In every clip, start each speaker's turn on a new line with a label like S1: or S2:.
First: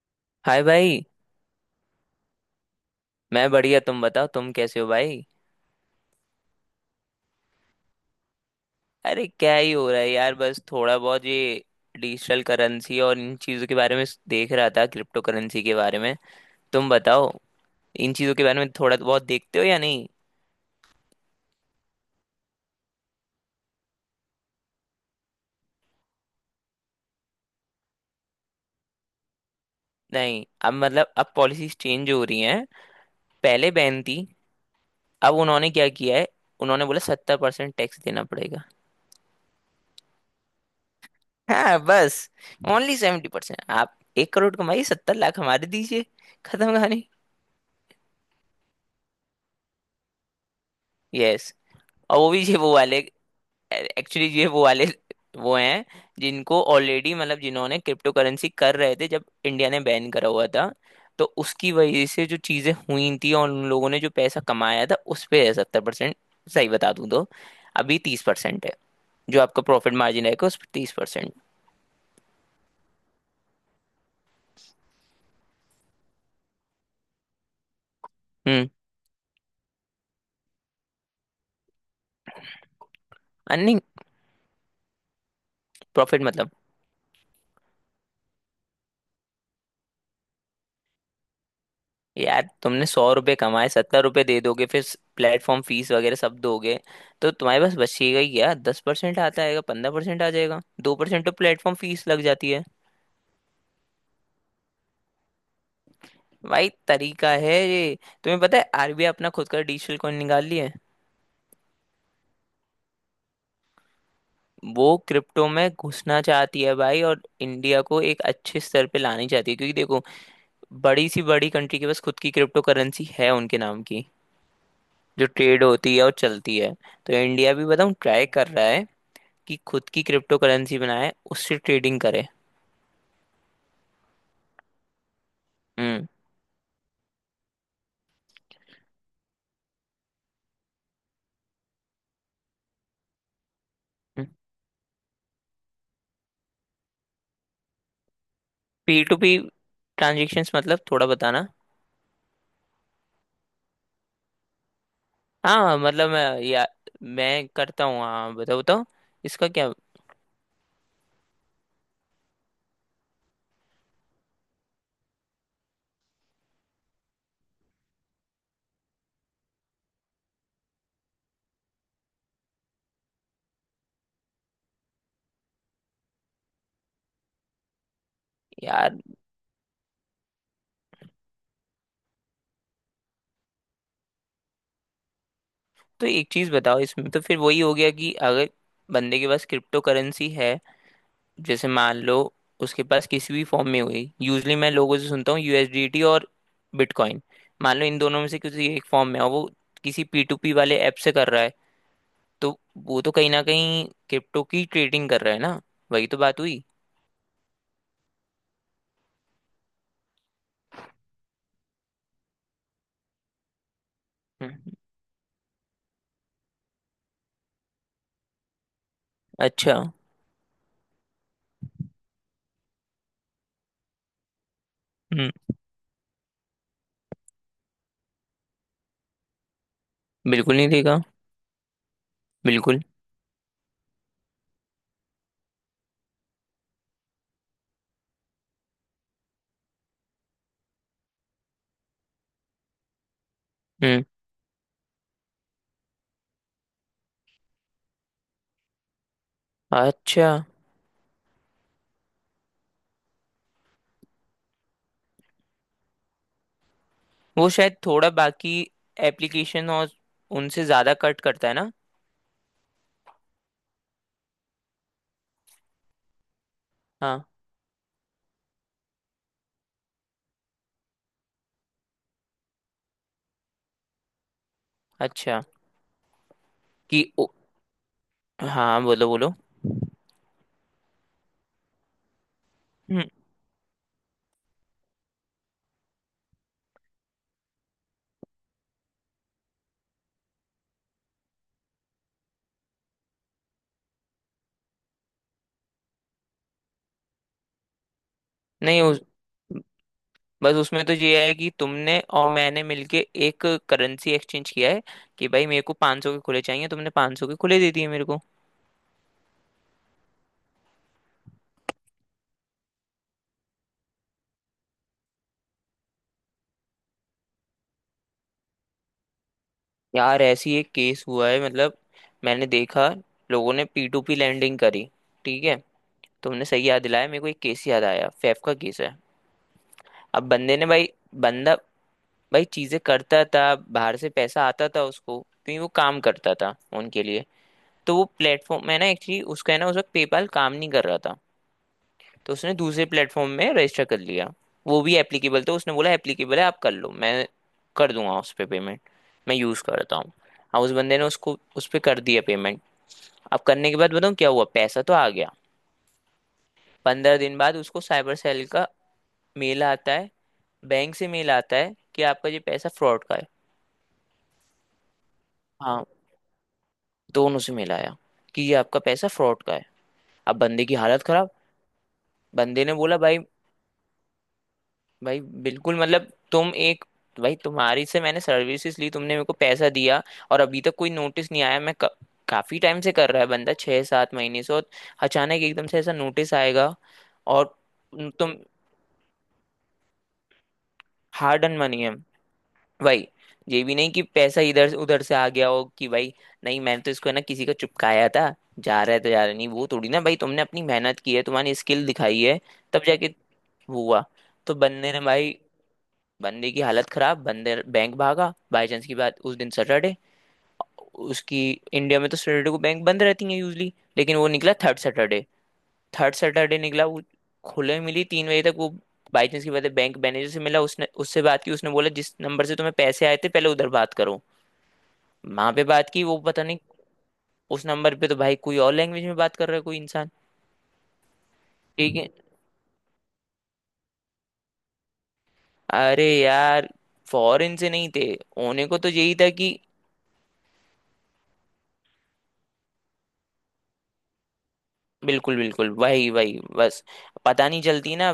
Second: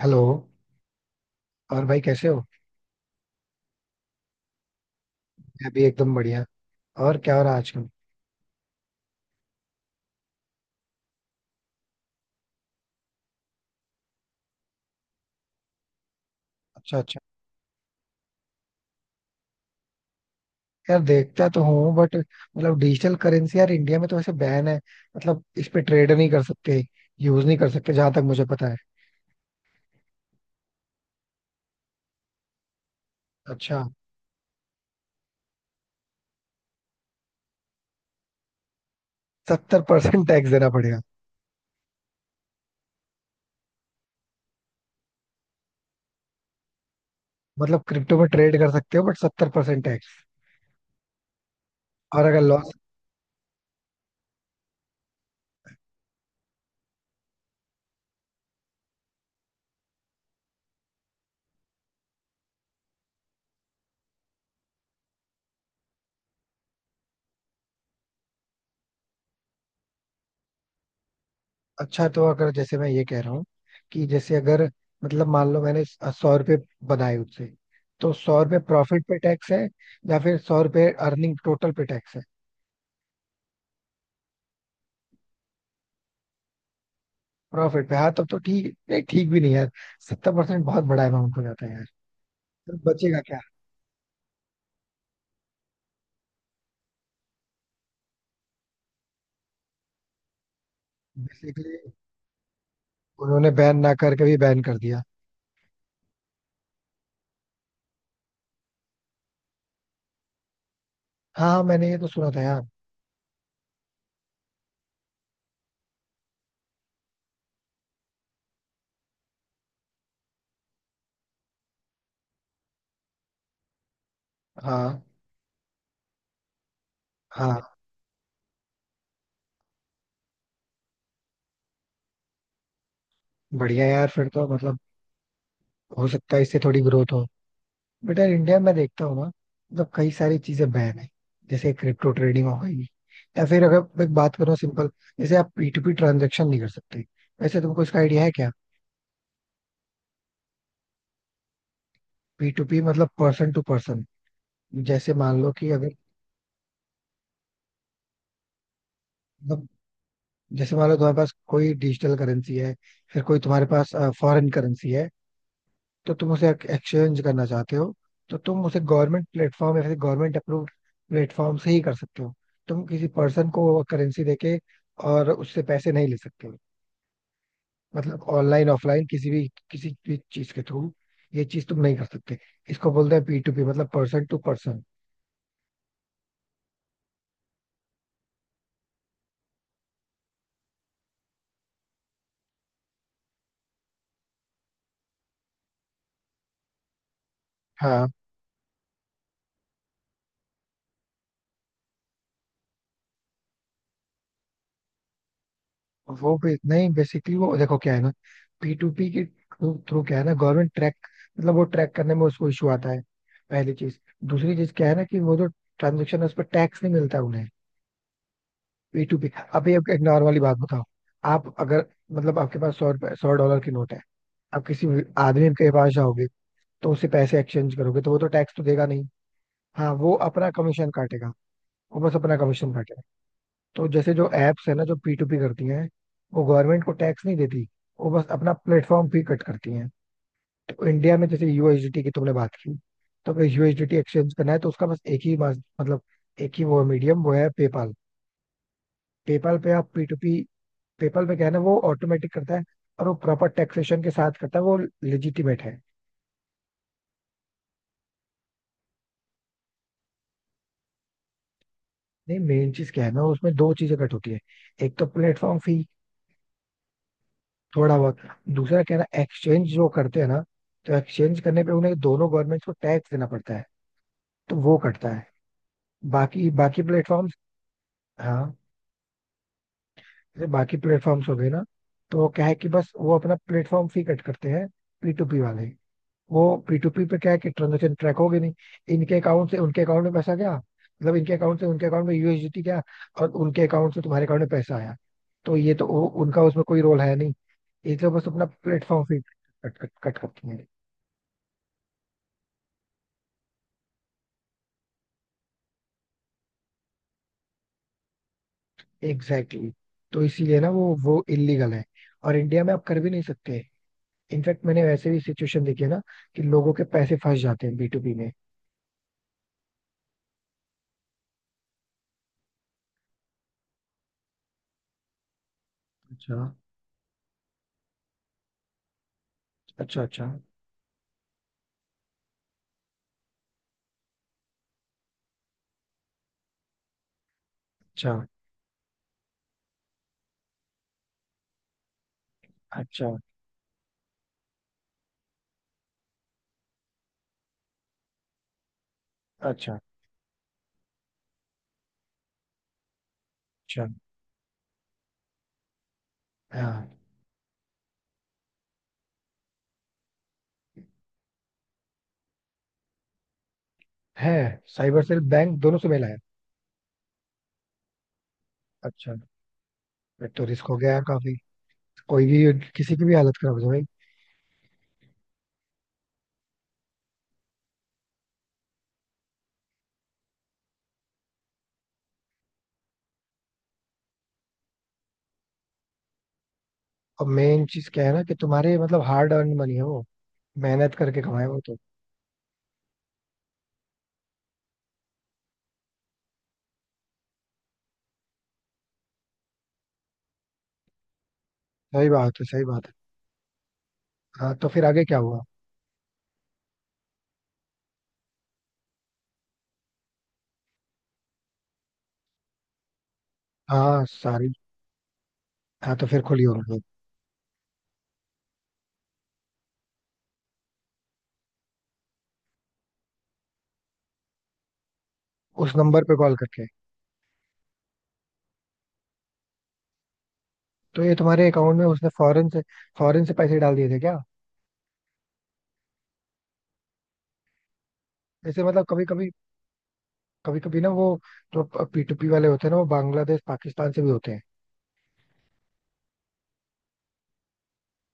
S1: Hello.
S2: Hi भाई।
S1: और भाई कैसे हो?
S2: मैं बढ़िया, तुम बताओ, तुम कैसे हो भाई?
S1: मैं भी एकदम बढ़िया। और क्या हो रहा है आजकल?
S2: अरे क्या ही हो रहा है यार, बस थोड़ा बहुत ये डिजिटल करेंसी और इन चीज़ों के बारे में देख रहा था, क्रिप्टो करेंसी के बारे में। तुम
S1: अच्छा अच्छा।
S2: बताओ, इन चीज़ों के बारे में थोड़ा बहुत देखते हो या नहीं?
S1: यार देखता तो हूँ बट मतलब डिजिटल करेंसी यार इंडिया में तो वैसे बैन है। मतलब इस पे ट्रेड नहीं कर सकते। यूज नहीं कर सकते जहां तक मुझे पता है।
S2: नहीं, अब मतलब अब पॉलिसीज चेंज हो रही हैं। पहले
S1: अच्छा।
S2: बैन थी, अब उन्होंने क्या किया है, उन्होंने बोला 70% टैक्स देना पड़ेगा।
S1: 70% टैक्स देना पड़ेगा।
S2: हाँ बस, ओनली 70%। आप 1 करोड़ कमाइए, 70 लाख हमारे दीजिए। खत्म कहानी।
S1: मतलब क्रिप्टो में ट्रेड कर सकते हो बट 70% टैक्स।
S2: यस। और
S1: और
S2: वो
S1: अगर
S2: भी ये
S1: लॉस।
S2: वो वाले, एक्चुअली ये वो वाले वो हैं जिनको ऑलरेडी, मतलब जिन्होंने क्रिप्टो करेंसी कर रहे थे जब इंडिया ने बैन करा हुआ था, तो उसकी वजह से जो चीजें हुई थी और उन लोगों ने जो पैसा कमाया था उस पे है 70%। सही बता दूं तो अभी 30% है, जो आपका प्रॉफिट मार्जिन रहेगा उस पर 30%।
S1: अच्छा तो अगर जैसे मैं ये कह रहा हूँ कि जैसे अगर मतलब मान लो मैंने 100 रुपये बनाए उससे, तो 100 रुपये
S2: हम्म।
S1: प्रॉफिट पे टैक्स है या फिर 100 रुपये अर्निंग टोटल पे टैक्स है?
S2: नहीं, प्रॉफिट मतलब।
S1: प्रॉफिट पे? हाँ तब तो ठीक नहीं, ठीक भी नहीं यार। 70% बहुत बड़ा अमाउंट हो जाता है यार।
S2: यार,
S1: तो
S2: तुमने सौ
S1: बचेगा
S2: रुपए
S1: क्या?
S2: कमाए, 70 रुपए दे दोगे फिर प्लेटफॉर्म फीस वगैरह सब दोगे, तो तुम्हारे पास बचिएगा ही क्या? 10% आता आएगा, 15% आ जाएगा, 2% तो
S1: बेसिकली
S2: प्लेटफॉर्म फीस लग जाती है।
S1: उन्होंने बैन ना करके भी बैन कर दिया।
S2: भाई तरीका है ये। तुम्हें पता है आरबीआई अपना खुद का डिजिटल कॉइन निकाल ली है।
S1: हाँ हाँ, मैंने ये तो सुना था यार।
S2: वो क्रिप्टो में घुसना चाहती है भाई, और इंडिया को एक अच्छे स्तर पे लानी चाहती है, क्योंकि देखो, बड़ी सी बड़ी कंट्री के पास खुद की क्रिप्टो करेंसी है उनके नाम की,
S1: हाँ।
S2: जो ट्रेड होती है और चलती है। तो इंडिया
S1: हाँ।
S2: भी बताऊँ ट्राई कर रहा है कि खुद की क्रिप्टो करेंसी बनाए, उससे ट्रेडिंग करे।
S1: बढ़िया यार फिर तो मतलब हो
S2: हम्म।
S1: सकता है इससे थोड़ी ग्रोथ हो। बट यार इंडिया में देखता हूँ ना मतलब कई सारी चीजें बैन है। जैसे क्रिप्टो ट्रेडिंग हो गई, या फिर अगर मैं बात करूँ सिंपल जैसे आप P2P ट्रांजेक्शन नहीं कर सकते। वैसे तुमको इसका आइडिया है क्या?
S2: पी टू पी ट्रांजेक्शन्स मतलब थोड़ा बताना।
S1: पी टू पी मतलब पर्सन टू पर्सन। जैसे मान लो कि
S2: हाँ
S1: अगर
S2: मतलब मैं, या मैं करता हूँ। हाँ बताओ बताओ, इसका
S1: मतलब
S2: क्या?
S1: जैसे मान लो तुम्हारे पास कोई डिजिटल करेंसी है, फिर कोई तुम्हारे पास फॉरेन करेंसी है, तो तुम उसे एक्सचेंज करना चाहते हो, तो तुम उसे गवर्नमेंट प्लेटफॉर्म या फिर गवर्नमेंट अप्रूव्ड प्लेटफॉर्म से ही कर सकते हो। तुम किसी पर्सन को करेंसी देके और उससे पैसे नहीं ले सकते हो। मतलब ऑनलाइन
S2: यार,
S1: ऑफलाइन किसी भी चीज के थ्रू ये चीज तुम नहीं कर सकते। इसको बोलते हैं P2P मतलब पर्सन टू पर्सन।
S2: तो एक चीज बताओ, इसमें तो फिर वही हो गया कि अगर बंदे के पास क्रिप्टो करेंसी है, जैसे मान लो उसके पास किसी भी फॉर्म में हुई, यूजली मैं लोगों से सुनता हूँ यूएसडीटी और बिटकॉइन, मान लो इन
S1: हाँ।
S2: दोनों में से किसी एक फॉर्म में है, और वो किसी पी टू पी वाले ऐप से कर रहा है, तो वो तो कहीं ना कहीं क्रिप्टो की ट्रेडिंग कर रहा है ना? वही तो
S1: वो
S2: बात
S1: भी
S2: हुई।
S1: नहीं। बेसिकली वो देखो क्या है ना, P2P के थ्रू क्या है ना, गवर्नमेंट ट्रैक मतलब वो ट्रैक करने में उसको इशू आता है, पहली चीज। दूसरी चीज
S2: हम्म,
S1: क्या है ना कि वो जो ट्रांजेक्शन है उस पर टैक्स नहीं मिलता उन्हें, P2P। अभी
S2: अच्छा।
S1: आपको एक नॉर्मली बात बताओ। आप अगर मतलब आपके पास 100 रुपए $100 की नोट है, आप किसी भी
S2: हम्म।
S1: आदमी के पास जाओगे तो उससे पैसे एक्सचेंज करोगे, तो वो तो टैक्स तो देगा नहीं। हाँ वो अपना
S2: बिल्कुल नहीं
S1: कमीशन
S2: देगा।
S1: काटेगा। वो बस अपना कमीशन
S2: बिल्कुल।
S1: काटेगा। तो जैसे जो एप्स है ना जो P2P करती हैं, वो गवर्नमेंट को टैक्स नहीं देती। वो बस अपना प्लेटफॉर्म फी कट करती हैं। तो इंडिया में जैसे USDT की तुमने बात की, तो अगर USDT
S2: हम्म।
S1: एक्सचेंज करना है तो उसका बस एक ही मास- मतलब एक ही वो मीडियम वो है पेपाल। पेपाल पे आप पी टू
S2: अच्छा,
S1: पी, पेपाल पे क्या है ना वो ऑटोमेटिक करता है। और वो प्रॉपर टैक्सेशन के साथ करता है वो, लेजिटिमेट है।
S2: वो शायद थोड़ा बाकी एप्लीकेशन और उनसे ज्यादा कट करता है ना?
S1: नहीं मेन चीज क्या है ना उसमें दो चीजें कट होती है। एक तो प्लेटफॉर्म फी,
S2: हाँ।
S1: थोड़ा बहुत। दूसरा क्या है ना एक्सचेंज जो करते हैं ना, तो एक्सचेंज करने पे उन्हें दोनों गवर्नमेंट को टैक्स देना पड़ता है, तो वो कटता है।
S2: अच्छा।
S1: बाकी बाकी
S2: कि ओ,
S1: प्लेटफॉर्म्स। हाँ।
S2: हाँ, बोलो बोलो।
S1: जैसे बाकी प्लेटफॉर्म्स हो गए ना, तो वो क्या है कि बस
S2: हम्म,
S1: वो अपना प्लेटफॉर्म फी कट करते हैं, पी टू पी वाले। वो P2P पे क्या है कि ट्रांजेक्शन ट्रैक होगी नहीं। इनके अकाउंट से उनके अकाउंट में पैसा गया, मतलब इनके अकाउंट से उनके अकाउंट में USDT गया और उनके अकाउंट से तुम्हारे अकाउंट में पैसा आया। तो ये तो उनका उसमें कोई रोल है नहीं। ये तो बस अपना
S2: नहीं
S1: platform fee cut cut cut करती
S2: बस
S1: है।
S2: उसमें तो ये है कि तुमने और मैंने मिलके एक करेंसी एक्सचेंज किया है कि भाई मेरे को 500 के खुले चाहिए, तुमने 500 के खुले दे दिए मेरे को।
S1: Exactly exactly. तो इसीलिए ना वो इलीगल है और इंडिया में आप कर भी नहीं सकते। इनफैक्ट मैंने वैसे भी सिचुएशन देखी है ना कि लोगों के पैसे फंस जाते हैं, बी में।
S2: यार ऐसी एक केस हुआ है, मतलब मैंने देखा लोगों ने पी टू पी लैंडिंग करी, ठीक है।
S1: अच्छा।
S2: तुमने सही याद दिलाया मेरे को, एक केस याद आया, फैफ का केस है।
S1: अच्छा।
S2: अब
S1: अच्छा।
S2: बंदे ने भाई, बंदा भाई चीजें करता था, बाहर से पैसा आता था उसको क्योंकि वो काम करता था उनके लिए। तो वो
S1: अच्छा।
S2: प्लेटफॉर्म मैं ना एक्चुअली उसका है ना, उस वक्त पेपाल काम नहीं कर रहा था। तो उसने दूसरे
S1: अच्छा।
S2: प्लेटफॉर्म में रजिस्टर कर लिया, वो भी एप्लीकेबल था, उसने बोला एप्लीकेबल है आप कर लो, मैं कर दूंगा उस पे पेमेंट, मैं यूज़
S1: अच्छा।
S2: करता हूँ। अब उस बंदे ने उसको उस पे कर दिया पेमेंट। अब करने के
S1: अच्छा।
S2: बाद बताऊँ क्या हुआ, पैसा तो आ गया।
S1: हाँ।
S2: 15 दिन बाद उसको साइबर सेल का मेल आता है, बैंक से मेल आता है कि आपका ये पैसा फ्रॉड का है।
S1: है। साइबर सेल बैंक दोनों
S2: हाँ,
S1: से मिला है।
S2: दोनों से मेल आया कि ये आपका पैसा
S1: अच्छा।
S2: फ्रॉड का है।
S1: फिर
S2: अब
S1: तो
S2: बंदे
S1: रिस्क
S2: की
S1: हो गया यार
S2: हालत खराब,
S1: काफी। कोई भी,
S2: बंदे ने
S1: किसी
S2: बोला
S1: की भी
S2: भाई,
S1: हालत खराब हो जाए भाई।
S2: भाई बिल्कुल मतलब, तुम एक, भाई तुम्हारी से मैंने सर्विसेज ली, तुमने मेरे को पैसा दिया, और अभी तक कोई नोटिस नहीं आया, काफी टाइम से कर रहा है बंदा, 6 7 महीने से, और अचानक एकदम से ऐसा नोटिस आएगा।
S1: और
S2: और
S1: मेन चीज क्या है ना कि
S2: तुम
S1: तुम्हारे मतलब हार्ड अर्न मनी है वो, मेहनत करके
S2: हार्ड
S1: कमाए
S2: अर्न
S1: वो तो।
S2: मनी है भाई, ये भी नहीं कि पैसा इधर से उधर से आ गया हो कि भाई, नहीं मैंने तो इसको है ना किसी का चुपकाया था, जा रहा है तो जा रहा है। नहीं वो थोड़ी ना भाई, तुमने अपनी मेहनत की है, तुम्हारी स्किल
S1: सही
S2: दिखाई
S1: बात
S2: है,
S1: है, सही
S2: तब
S1: बात है।
S2: जाके वो हुआ।
S1: हाँ
S2: तो
S1: तो फिर
S2: बंदे ने
S1: आगे क्या
S2: भाई,
S1: हुआ?
S2: बंदे की हालत खराब, बंदे बैंक भागा। बाई चांस की बात, उस दिन सैटरडे उसकी, इंडिया में तो सैटरडे को बैंक बंद रहती है यूजली,
S1: हाँ
S2: लेकिन वो
S1: सारी।
S2: निकला थर्ड सैटरडे।
S1: हाँ तो
S2: थर्ड
S1: फिर खुली
S2: सैटरडे
S1: होगी।
S2: निकला वो, खुले मिली 3 बजे तक वो। बाई चांस की बात है, बैंक मैनेजर से मिला, उसने उससे बात की, उसने बोला जिस नंबर से तुम्हें पैसे आए थे पहले, उधर बात करो। वहां पे
S1: उस
S2: बात
S1: नंबर
S2: की
S1: पे
S2: वो
S1: कॉल
S2: पता नहीं,
S1: करके?
S2: उस नंबर पे तो भाई कोई और लैंग्वेज में बात कर रहा है कोई इंसान।
S1: तो ये तुम्हारे अकाउंट में
S2: ठीक
S1: उसने
S2: है,
S1: फॉरेन से, फॉरेन से पैसे डाल दिए थे क्या?
S2: अरे यार, फॉरेन से नहीं थे,
S1: ऐसे
S2: होने को
S1: मतलब
S2: तो
S1: कभी
S2: यही था
S1: कभी,
S2: कि
S1: कभी कभी ना वो जो पी टू पी वाले होते हैं ना वो बांग्लादेश पाकिस्तान से भी होते हैं।
S2: बिल्कुल बिल्कुल वही वही, बस पता नहीं चलती ना।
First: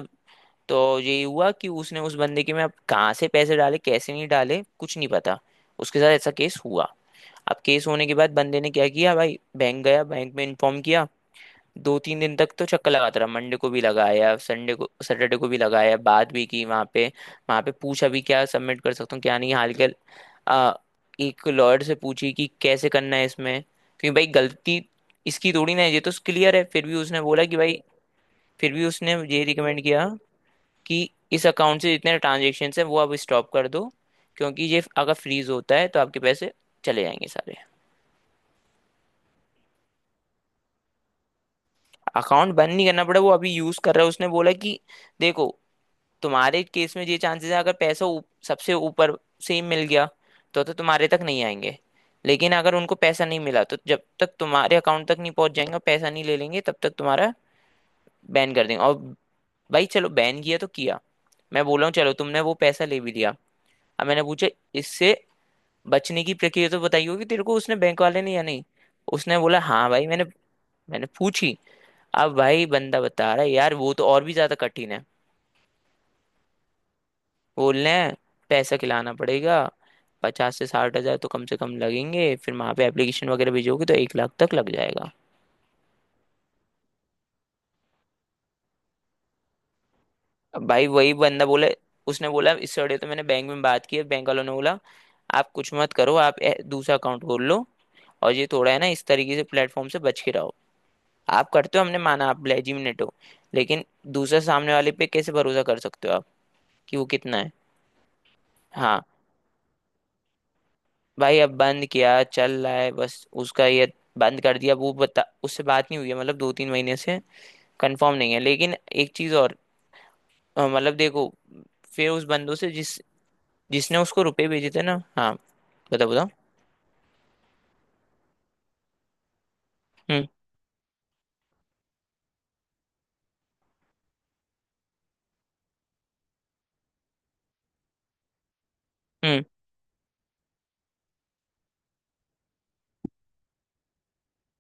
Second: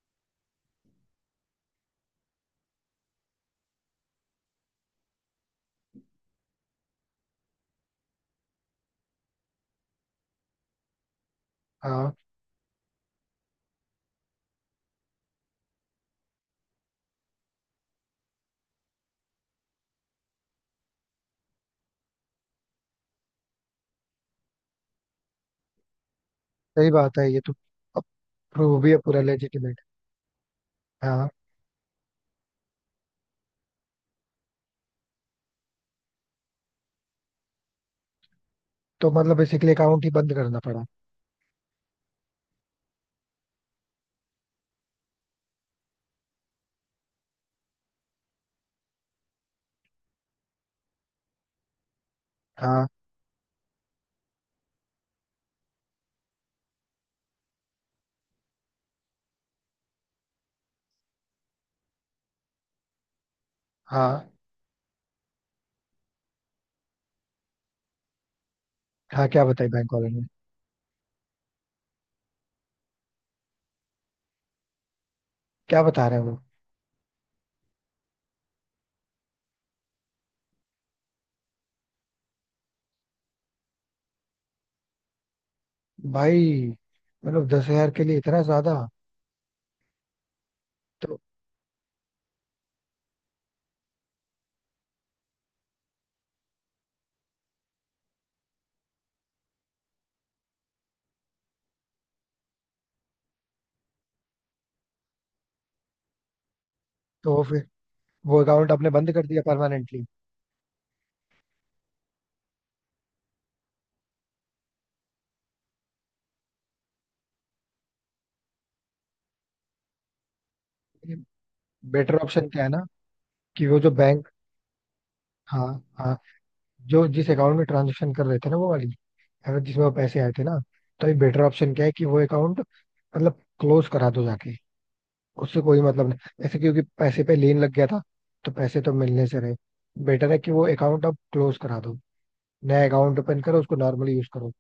S2: तो यही हुआ कि उसने उस बंदे के में, अब कहाँ से पैसे डाले कैसे नहीं डाले कुछ नहीं पता, उसके साथ ऐसा केस हुआ। अब केस होने के बाद बंदे ने क्या किया भाई, बैंक गया, बैंक में इन्फॉर्म किया। दो
S1: हाँ
S2: तीन दिन तक तो चक्कर लगाता रहा, मंडे को भी लगाया, संडे को सैटरडे को भी लगाया, बात भी की वहां पे, वहां पे पूछा भी क्या सबमिट कर सकता हूँ क्या नहीं हाल के। आ, एक लॉयर से पूछी कि कैसे करना है इसमें, क्योंकि भाई गलती इसकी थोड़ी ना है, ये तो क्लियर है। फिर
S1: सही
S2: भी
S1: बात
S2: उसने
S1: है ये
S2: बोला
S1: तो,
S2: कि भाई, फिर
S1: प्रूव
S2: भी
S1: भी है
S2: उसने
S1: पूरा
S2: ये
S1: लेजिटिमेट।
S2: रिकमेंड किया कि
S1: हाँ
S2: इस अकाउंट से जितने ट्रांजेक्शन है वो अब स्टॉप कर दो, क्योंकि ये अगर फ्रीज होता है तो आपके पैसे चले जाएंगे सारे।
S1: तो मतलब बेसिकली अकाउंट ही बंद करना पड़ा?
S2: अकाउंट बंद नहीं करना पड़ा, वो अभी यूज कर रहा है। उसने बोला कि देखो, तुम्हारे केस में ये चांसेस है, अगर पैसा सबसे ऊपर से ही मिल गया तो तुम्हारे तक नहीं आएंगे, लेकिन अगर
S1: हाँ।
S2: उनको पैसा नहीं मिला, तो जब तक तुम्हारे अकाउंट तक नहीं पहुंच जाएंगे, पैसा नहीं ले लेंगे तब तक, तुम्हारा बैन कर देंगे। और भाई चलो बैन किया तो किया, मैं बोल रहा हूँ चलो तुमने वो पैसा ले भी लिया। अब मैंने
S1: हाँ।
S2: पूछा, इससे बचने की प्रक्रिया तो बताई होगी तेरे को उसने, बैंक वाले ने, या नहीं?
S1: हाँ
S2: उसने
S1: क्या
S2: बोला
S1: बताई
S2: हाँ
S1: बैंक
S2: भाई
S1: वाले
S2: मैंने,
S1: ने?
S2: मैंने पूछी। अब भाई बंदा बता रहा है यार वो तो और भी ज्यादा कठिन है।
S1: क्या बता रहे हैं वो?
S2: बोल रहे हैं पैसा खिलाना पड़ेगा, 50 से 60 हजार तो कम से कम लगेंगे, फिर वहां पे एप्लीकेशन वगैरह भेजोगे तो 1 लाख तक लग जाएगा।
S1: भाई, मतलब 10,000 के लिए इतना ज्यादा?
S2: अब भाई वही
S1: तो?
S2: बंदा बोला, उसने बोला इस सड़े तो मैंने बैंक में बात की है, बैंक वालों ने बोला आप कुछ मत करो, दूसरा अकाउंट खोल लो, और ये थोड़ा है ना इस तरीके से प्लेटफॉर्म से बच के रहो। आप करते हो, हमने माना आप लेजिमिनेट हो, लेकिन दूसरे सामने वाले पे कैसे भरोसा कर सकते हो आप कि वो कितना
S1: तो
S2: है?
S1: फिर वो अकाउंट आपने
S2: हाँ।
S1: बंद कर दिया परमानेंटली?
S2: भाई अब बंद किया चल रहा है, बस उसका ये बंद कर दिया, वो बता उससे बात नहीं हुई है मतलब 2 3 महीने से, कंफर्म नहीं है लेकिन। एक चीज और, मतलब देखो, फिर
S1: बेटर
S2: उस
S1: ऑप्शन
S2: बंदों
S1: क्या है
S2: से
S1: ना
S2: जिस,
S1: कि वो जो
S2: जिसने उसको
S1: बैंक,
S2: रुपए भेजे थे ना, हाँ
S1: हाँ।
S2: बताओ
S1: हाँ।
S2: बताओ।
S1: जो जिस अकाउंट में ट्रांजेक्शन कर रहे थे ना वो वाली, अगर जिसमें वो पैसे
S2: हम्म।
S1: आए थे ना, तो ये बेटर ऑप्शन क्या है कि वो अकाउंट मतलब क्लोज करा दो जाके। उससे कोई मतलब नहीं ऐसे, क्योंकि पैसे पे लेन लग गया था तो पैसे तो मिलने से
S2: हम्म।
S1: रहे। बेटर है कि वो अकाउंट अब क्लोज करा दो, नया अकाउंट ओपन करो उसको नॉर्मली यूज करो।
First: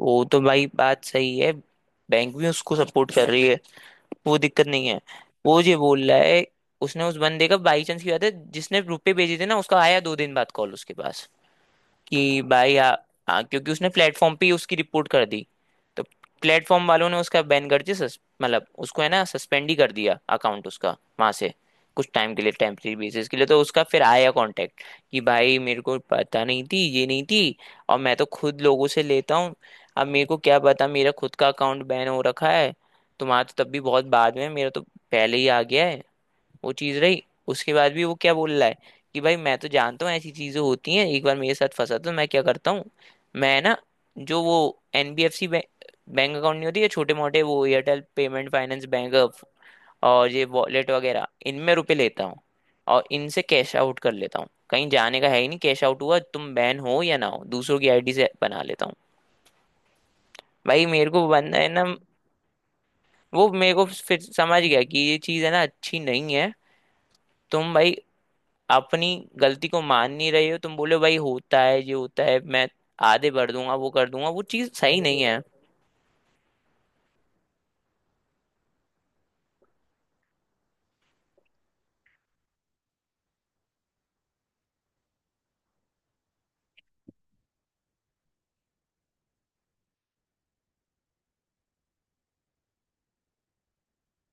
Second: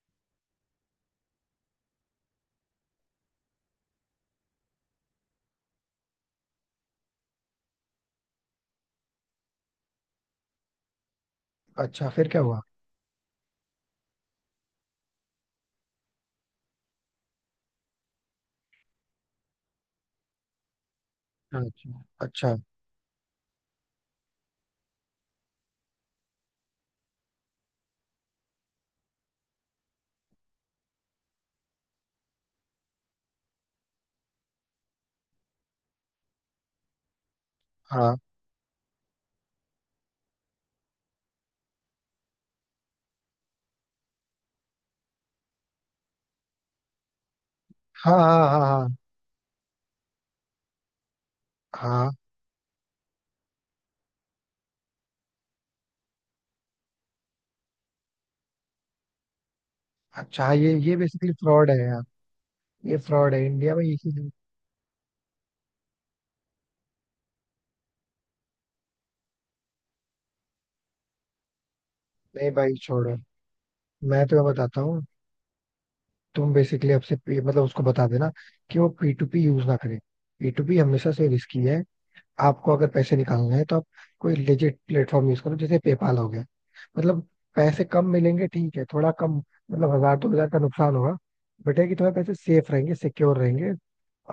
S2: वो तो भाई बात सही है, बैंक भी उसको सपोर्ट कर रही है, वो दिक्कत नहीं है। वो ये बोल रहा है, उसने उस बंदे का, बाई चांस की बात है जिसने रुपए भेजे थे ना, उसका आया 2 दिन बाद कॉल उसके पास
S1: अच्छा फिर क्या
S2: कि
S1: हुआ?
S2: भाई, आ, आ, क्योंकि उसने प्लेटफॉर्म पे ही उसकी रिपोर्ट कर दी, तो प्लेटफॉर्म वालों ने उसका बैन कर दिया, मतलब उसको है ना सस्पेंड ही कर दिया अकाउंट उसका वहां से,
S1: अच्छा
S2: कुछ टाइम के लिए
S1: अच्छा।
S2: टेम्परेरी बेसिस के लिए। तो उसका फिर आया कांटेक्ट कि भाई मेरे को पता नहीं थी ये नहीं थी, और मैं तो खुद लोगों से लेता हूँ, अब मेरे को क्या पता मेरा खुद का अकाउंट बैन हो रखा है, तुम्हारा तो तब भी बहुत बाद में, मेरा तो पहले ही आ गया है वो चीज रही। उसके बाद भी वो
S1: हाँ।
S2: क्या बोल रहा है कि भाई मैं तो जानता हूँ ऐसी चीजें होती हैं, एक बार मेरे साथ फंसा तो मैं क्या करता हूँ, मैं ना जो वो एनबीएफसी बैंक अकाउंट नहीं होती है छोटे मोटे वो, एयरटेल
S1: हाँ। हाँ।
S2: पेमेंट
S1: हाँ।
S2: फाइनेंस
S1: हाँ।
S2: बैंक और ये वॉलेट वगैरह, इनमें रुपए
S1: हाँ।
S2: लेता हूँ और इनसे कैश आउट कर लेता हूँ, कहीं जाने का है ही नहीं। कैश आउट हुआ, तुम बैन हो या ना हो, दूसरों की आईडी से बना लेता हूँ,
S1: अच्छा। हाँ,
S2: भाई
S1: ये
S2: मेरे को
S1: बेसिकली
S2: बनना है
S1: फ्रॉड है
S2: ना।
S1: यार। ये फ्रॉड है
S2: वो
S1: इंडिया
S2: मेरे
S1: में
S2: को
S1: ये चीज।
S2: फिर समझ गया कि ये चीज़ है ना अच्छी नहीं है। तुम भाई अपनी गलती को मान नहीं रहे हो, तुम बोले भाई होता है ये होता है,
S1: नहीं
S2: मैं
S1: भाई छोड़ो।
S2: आधे भर दूंगा, वो कर
S1: मैं
S2: दूंगा, वो
S1: तुम्हें
S2: चीज
S1: बताता
S2: सही
S1: हूँ।
S2: नहीं है।
S1: तुम बेसिकली आपसे पे- मतलब उसको बता देना कि वो पी टू पी यूज ना करे। P2P हमेशा से रिस्की है। आपको अगर पैसे निकालना है तो आप कोई लेजिट प्लेटफॉर्म यूज करो जैसे पेपाल हो गया। मतलब पैसे कम मिलेंगे, ठीक है थोड़ा कम, मतलब 1,000-2,000 का नुकसान होगा, बट है कि तुम्हारे पैसे सेफ रहेंगे, सिक्योर रहेंगे।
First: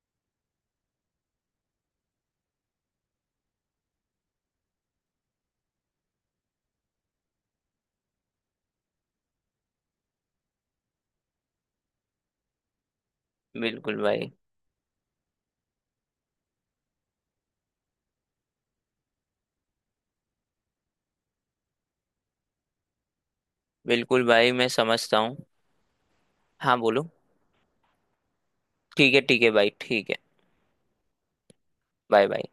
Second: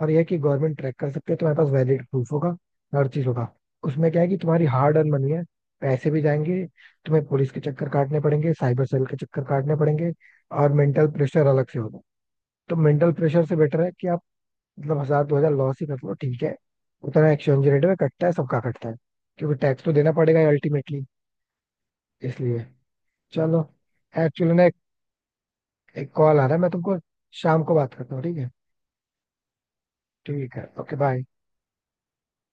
S1: और यह कि गवर्नमेंट ट्रैक कर सकते है, तुम्हारे पास वैलिड प्रूफ होगा, हर चीज होगा। उसमें क्या है कि तुम्हारी हार्ड अर्न मनी है, पैसे भी जाएंगे, तुम्हें पुलिस के चक्कर काटने पड़ेंगे, साइबर सेल के चक्कर काटने पड़ेंगे, और मेंटल प्रेशर अलग से होगा। तो मेंटल प्रेशर से बेटर है
S2: बिल्कुल
S1: कि आप
S2: भाई।
S1: मतलब 1,000-2,000 लॉस ही कर लो, ठीक है उतना एक्सचेंज रेट में कटता है, सबका कटता है, क्योंकि टैक्स तो देना पड़ेगा अल्टीमेटली। इसलिए चलो।
S2: बिल्कुल भाई,
S1: एक्चुअली ना
S2: मैं
S1: एक,
S2: समझता हूँ।
S1: एक कॉल आ रहा है, मैं
S2: हाँ
S1: तुमको
S2: बोलो।
S1: शाम को बात करता हूँ, ठीक है?
S2: ठीक है भाई, ठीक है।
S1: ठीक है ओके बाय।
S2: Bye bye.